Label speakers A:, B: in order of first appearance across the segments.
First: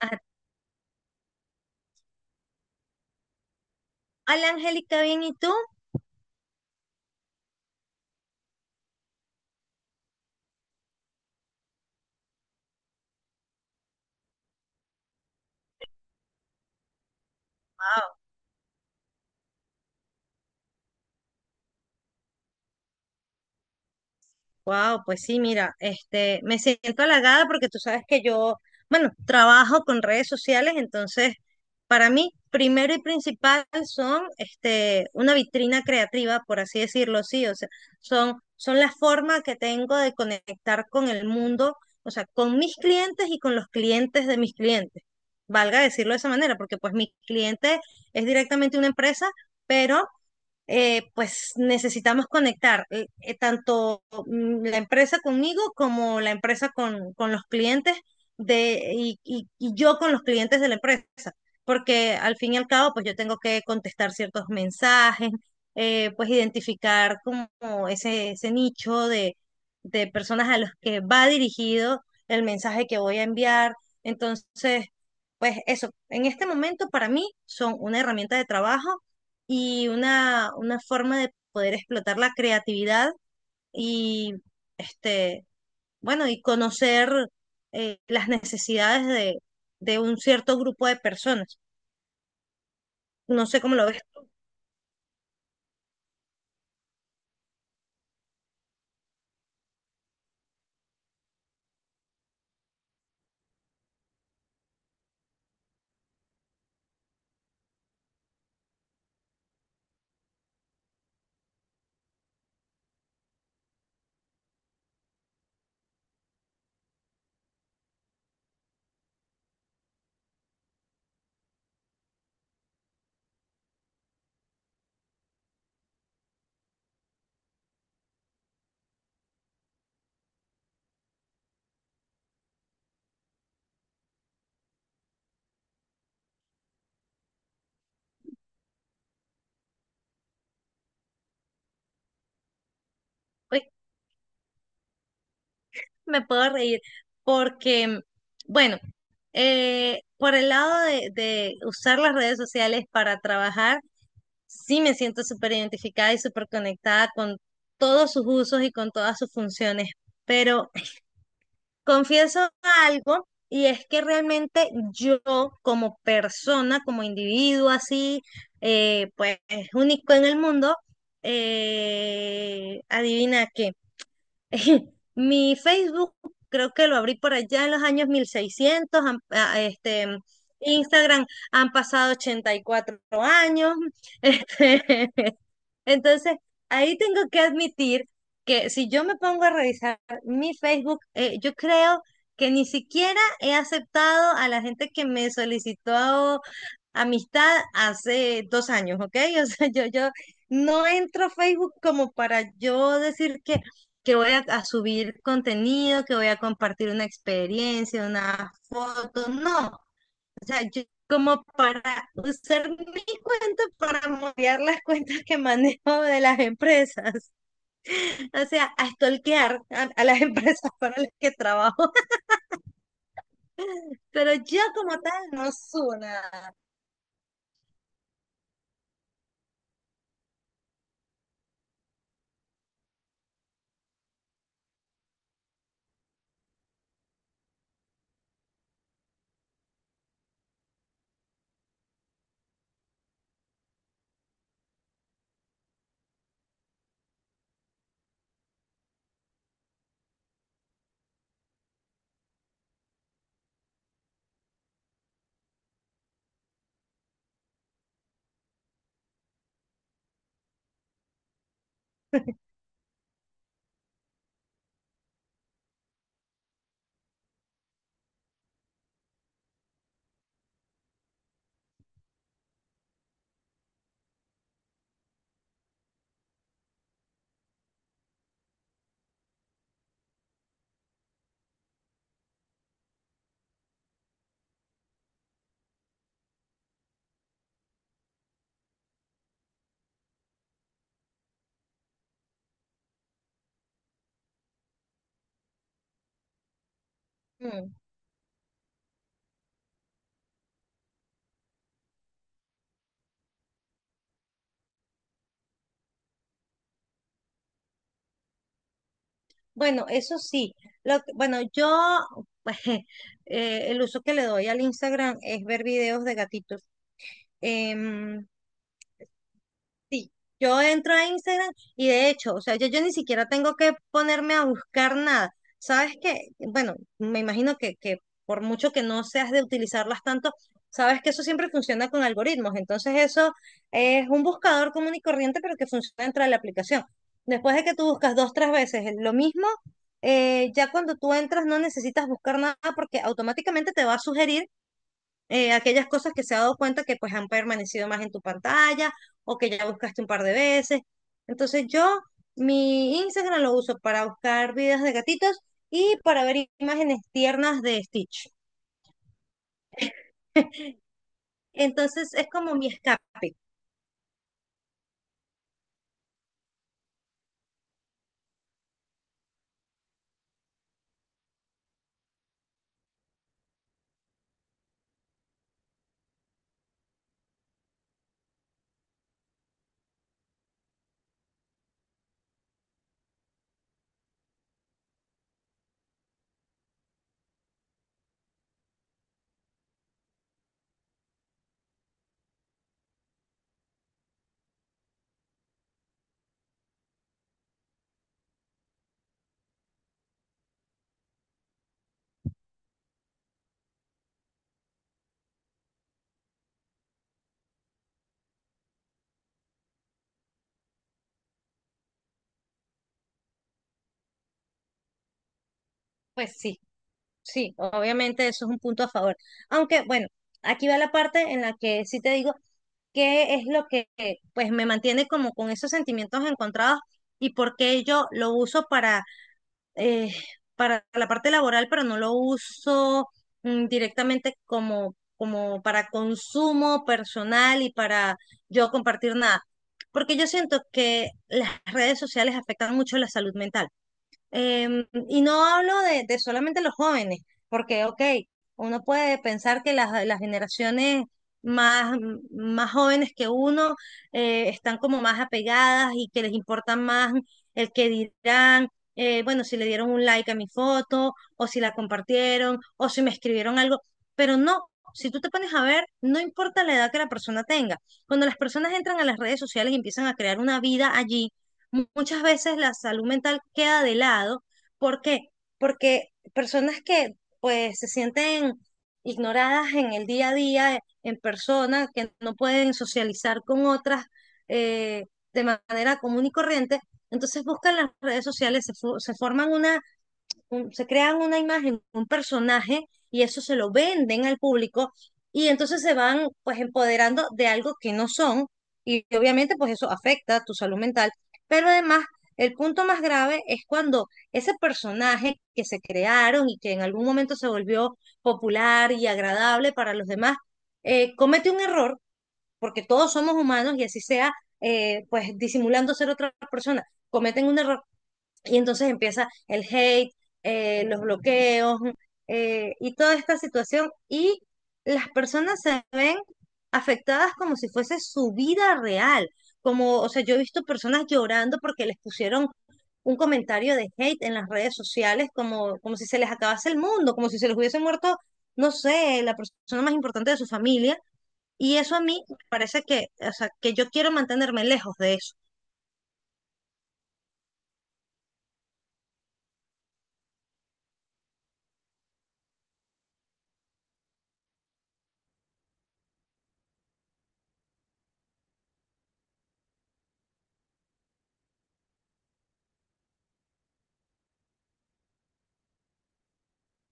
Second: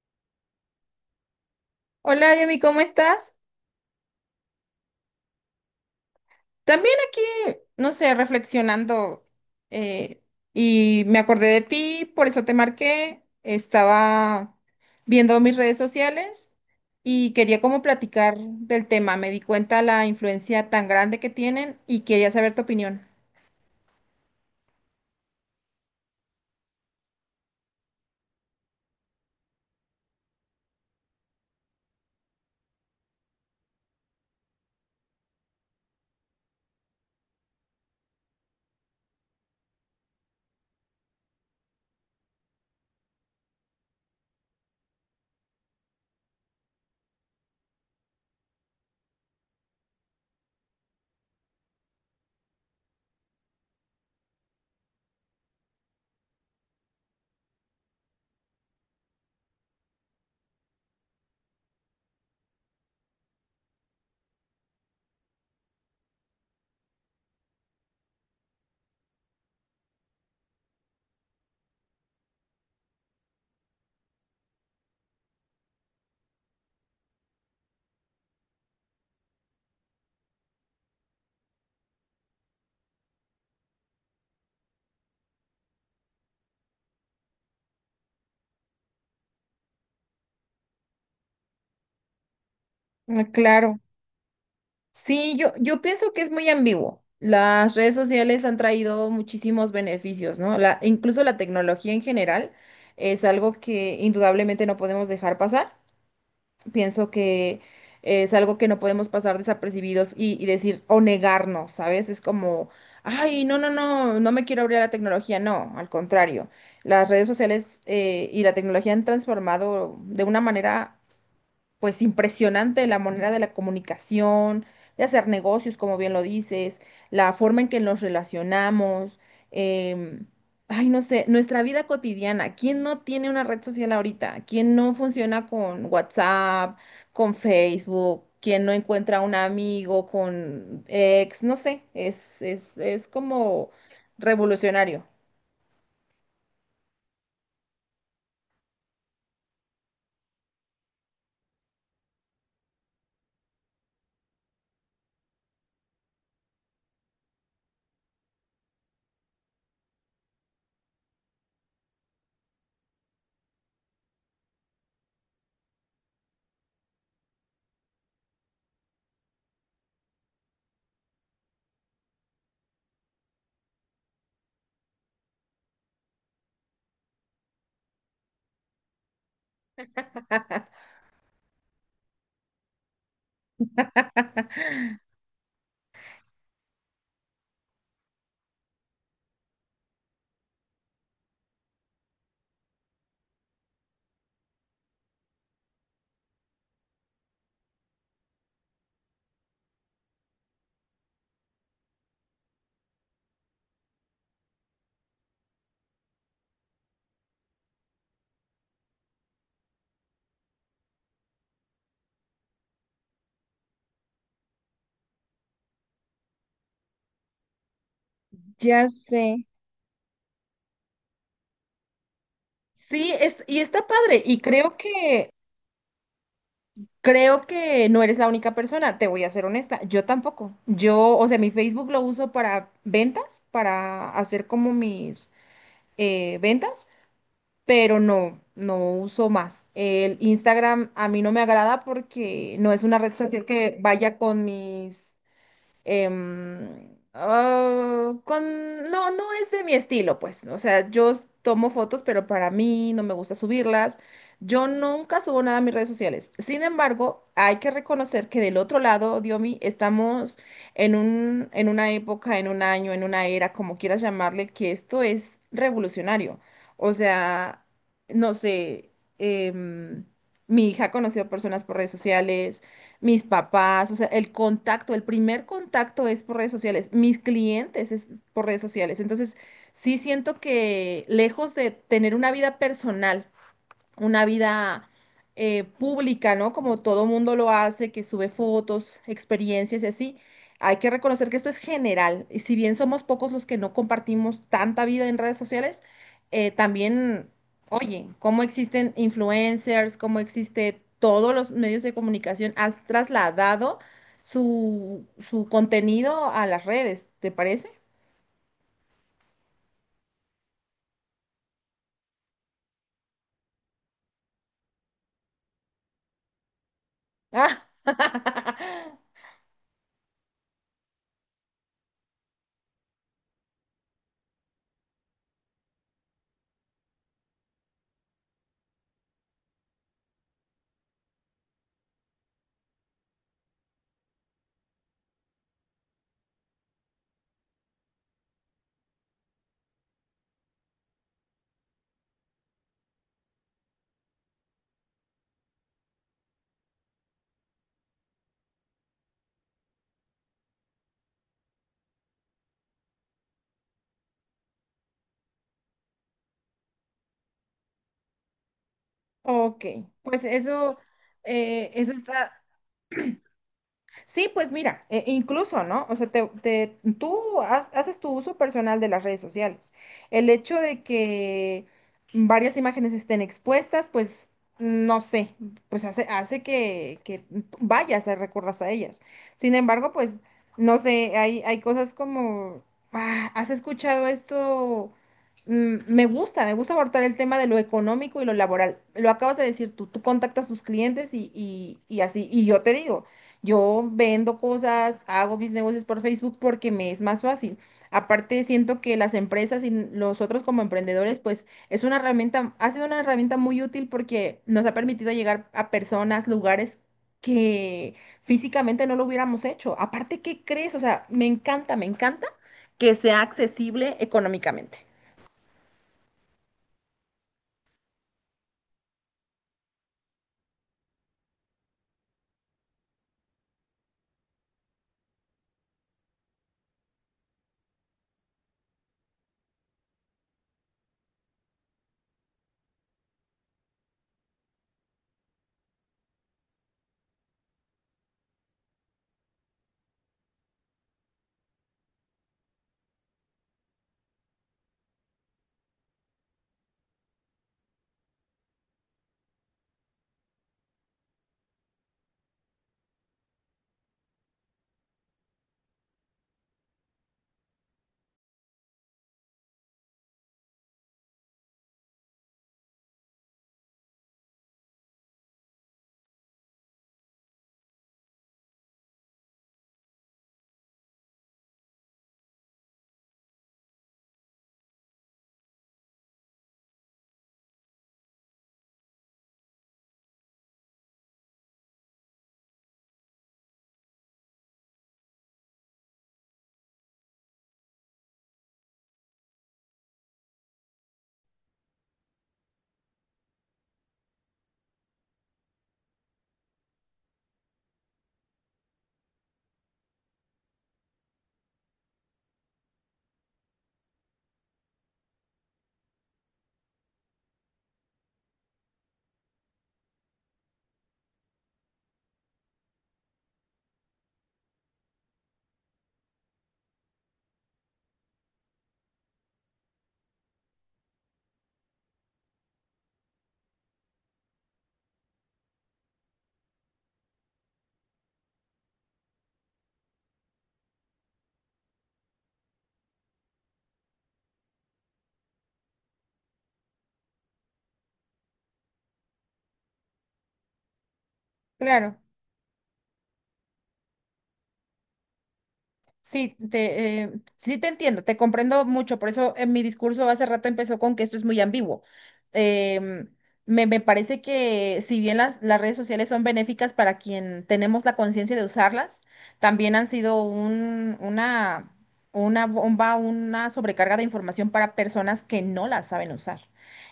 A: Ah,
B: Hola, Yami, ¿cómo estás?
A: hola Angélica, bien, ¿y tú?
B: También aquí, no sé, reflexionando eh, y me acordé de ti, por eso te marqué. Estaba viendo mis redes sociales y quería como
A: Wow,
B: platicar del tema. Me di cuenta la influencia tan grande que tienen y quería saber tu opinión.
A: wow, pues sí, mira, este, me siento halagada porque tú sabes que yo, bueno, trabajo con redes sociales, entonces para mí, primero y principal son este, una vitrina creativa, por así decirlo, sí, o sea, son la forma que tengo de conectar con el mundo, o sea, con mis clientes y con los clientes de mis clientes. Valga decirlo de esa manera, porque pues mi cliente es directamente una empresa, pero pues necesitamos conectar tanto la empresa conmigo como la empresa con los clientes y yo con los clientes de la empresa, porque al fin y al cabo, pues yo tengo que contestar ciertos mensajes, pues identificar como ese nicho de personas a los que va dirigido el mensaje que voy a enviar. Entonces, pues eso, en este momento para mí son una herramienta de trabajo y una forma de poder explotar la creatividad y este, bueno, y conocer las necesidades de un cierto grupo de personas.
B: Ah,
A: No sé cómo
B: claro.
A: lo ves.
B: Sí, yo pienso que es muy ambiguo. Las redes sociales han traído muchísimos beneficios, ¿no? Incluso la tecnología en general es algo que indudablemente no podemos dejar pasar. Pienso que es algo que no podemos pasar desapercibidos y decir o negarnos, ¿sabes? Es como, ay, no, no, no, no me quiero abrir a la tecnología. No, al contrario. Las redes sociales y la tecnología han transformado de una manera pues impresionante la manera de la comunicación, de hacer negocios, como bien lo dices, la forma en que nos relacionamos, em, ay, no sé, nuestra vida cotidiana. ¿Quién no tiene una red social ahorita? ¿Quién no funciona con WhatsApp, con Facebook? ¿Quién no encuentra un amigo con ex? No sé, es
A: Uy,
B: como revolucionario.
A: me puedo reír porque, bueno, por el lado de usar las redes sociales para trabajar, sí me siento súper identificada y súper conectada con todos sus usos y con todas sus funciones. Pero confieso algo, y es que realmente yo como persona, como individuo así, pues único en el mundo, adivina qué. Mi Facebook creo que lo abrí por allá en los años 1600, Instagram han pasado 84 años, este, entonces, ahí tengo que admitir que si yo me pongo a revisar mi Facebook, yo creo que ni siquiera he aceptado a la gente que me solicitó amistad hace 2 años, ¿ok? O sea, yo no entro a Facebook como para yo decir que voy a subir contenido, que voy a compartir una experiencia, una foto, no yo como para usar mi cuenta para moviar las cuentas que manejo de las empresas, o sea,
B: Ya
A: a
B: sé.
A: stalkear a las empresas para las que trabajo,
B: Sí, es, y está padre,
A: pero
B: y
A: yo como tal no subo nada.
B: creo que no eres la única persona, te voy a ser honesta, yo tampoco. Yo, o sea, mi Facebook lo uso para ventas, para hacer como mis ventas, pero no uso más. El Instagram a mí no me agrada porque no es una red social que vaya con mis no, no es de mi estilo, pues. O sea, yo tomo fotos, pero para mí no me gusta subirlas. Yo nunca subo nada a mis redes sociales. Sin embargo, hay que reconocer que del otro lado, Diomi, estamos en un, en una época, en un año, en una era, como quieras llamarle, que esto es revolucionario. O sea, no sé, em, mi hija ha conocido personas por redes sociales, mis papás, o sea, el contacto, el primer contacto es por redes sociales, mis clientes es por redes sociales. Entonces, sí siento que lejos de tener una vida personal, una vida pública, ¿no? Como todo mundo lo hace, que sube fotos, experiencias y así. Hay que reconocer que esto es general. Y si bien somos pocos los que no compartimos tanta vida en redes sociales, también,
A: Mm.
B: oye, cómo existen influencers, cómo existe todos los medios de comunicación, has trasladado su contenido a las redes, ¿te parece?
A: Bueno, eso sí, bueno, yo, pues, el uso que le doy al Instagram es ver videos de gatitos.
B: Ah,
A: Em, Sí, yo entro a Instagram y de hecho, o sea, yo ni siquiera tengo que ponerme a buscar nada. Sabes que, bueno, me imagino que por mucho que no seas de utilizarlas tanto, sabes que eso siempre funciona con algoritmos. Entonces eso es un buscador común y corriente, pero que funciona dentro de la aplicación. Después de que tú buscas dos, tres veces lo mismo, ya cuando tú entras no necesitas buscar nada porque automáticamente te va a sugerir aquellas cosas que se ha dado cuenta que pues han permanecido más en tu pantalla o que ya buscaste un par de veces. Entonces yo mi Instagram lo uso para buscar videos de gatitos y para ver imágenes tiernas de Stitch.
B: ok, pues eso, eso
A: Entonces es
B: está.
A: como mi escape.
B: Sí, pues mira, incluso, ¿no? O sea, tú haces tu uso personal de las redes sociales. El hecho de que varias imágenes estén expuestas, pues no sé, pues hace que vayas a recurras a ellas. Sin embargo, pues no sé, hay cosas como, "Ah, ¿has escuchado esto? Mm, me gusta, me gusta abordar el tema de lo económico y lo laboral. Lo acabas de decir tú, tú contactas a sus clientes y así, y yo te digo. Yo vendo cosas, hago mis negocios por Facebook porque me es más fácil. Aparte, siento que las empresas y nosotros como emprendedores, pues es una herramienta, ha sido una herramienta muy útil porque nos ha permitido llegar a personas, lugares que físicamente no lo hubiéramos hecho. Aparte, ¿qué crees? O sea, me encanta que sea accesible económicamente.
A: Pues sí, sí, obviamente eso es un punto a favor. Aunque bueno, aquí va la parte en la que sí te digo qué es lo que pues me mantiene como con esos sentimientos encontrados y por qué yo lo uso eh, para la parte laboral, pero no lo uso directamente como para consumo personal y para yo compartir nada. Porque yo siento que las redes sociales afectan mucho la salud mental. Y no hablo de solamente los jóvenes, porque, ok, uno puede pensar que las generaciones más, más jóvenes que uno están como más apegadas y que les importa más el que dirán, bueno, si le dieron un like a mi foto, o si la compartieron, o si me escribieron algo, pero no. Si tú te pones a ver, no importa la edad que la persona tenga. Cuando las personas entran a las redes sociales y empiezan a crear una vida allí, muchas veces la salud mental queda de lado. ¿Por qué? Porque personas que pues se sienten ignoradas en el día a día, en persona, que no pueden socializar con otras eh, de manera común y corriente, entonces buscan las redes sociales, se crean una imagen, un personaje, y eso se lo venden al público, y entonces se van pues empoderando de algo que no son, y obviamente pues eso afecta tu salud mental, pero además el punto más grave es cuando ese personaje que se crearon y que en algún momento se volvió popular y agradable para los demás, comete un error, porque todos somos humanos y así sea, pues disimulando ser otra persona, cometen un error y entonces empieza el hate, los bloqueos y toda esta situación. Y las personas se ven afectadas como si fuese su vida real. Como, o sea, yo he visto personas llorando porque les pusieron un comentario de hate en las redes sociales, como si se les acabase el mundo, como si se les hubiese muerto, no sé, la persona más importante de su familia. Y eso
B: Claro.
A: a mí me parece que, o sea, que yo quiero mantenerme lejos de eso.
B: Sí, sí te entiendo, te comprendo mucho, por eso en mi discurso hace rato empezó con que esto es muy ambiguo. Em, Me parece que si bien las redes sociales son benéficas para quien tenemos la conciencia de usarlas, también han sido una bomba, una sobrecarga de información para personas que no las saben usar.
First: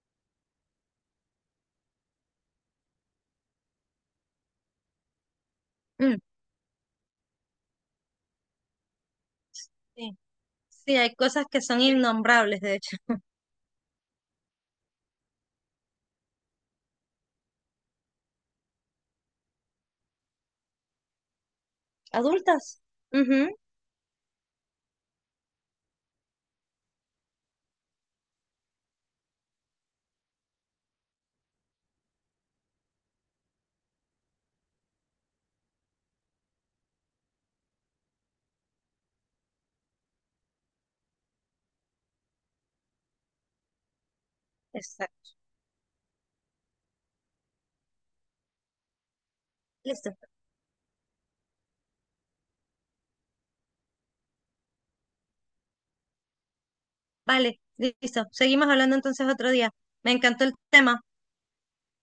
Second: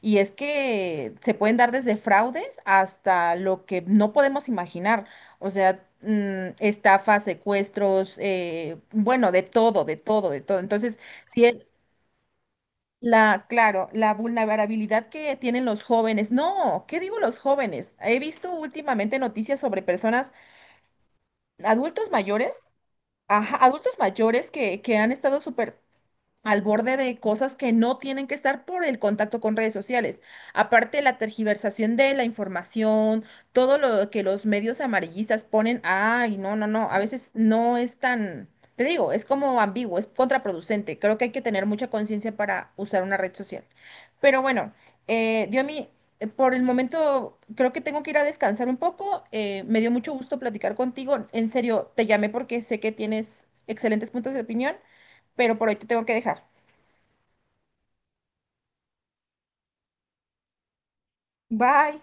B: Y es que se pueden dar desde fraudes hasta lo que no podemos imaginar. O sea,
A: Mm.
B: mm, estafas, secuestros, bueno, de todo, de
A: Sí,
B: todo, de todo.
A: sí,
B: Entonces,
A: hay
B: si
A: cosas
B: es
A: que son innombrables, de hecho.
B: claro, la vulnerabilidad que tienen los jóvenes, no, ¿qué digo los jóvenes? He visto últimamente noticias sobre personas, adultos mayores,
A: Adultas. Ujú,
B: ajá, adultos mayores que han estado súper al borde de cosas que no tienen que estar por el contacto con redes sociales. Aparte, la tergiversación de la información, todo lo que los medios amarillistas ponen, ay, no, no, no, a veces no es tan, te digo, es como ambiguo, es contraproducente. Creo que hay que tener mucha conciencia para usar una red social. Pero bueno,
A: exacto.
B: Diomi, por el momento creo que tengo que ir a descansar un poco. Me dio mucho
A: Listo.
B: gusto platicar contigo. En serio, te llamé porque sé que tienes excelentes puntos de opinión, pero por hoy te tengo que dejar.
A: Vale, listo. Seguimos hablando entonces otro día. Me encantó el tema.
B: Bye.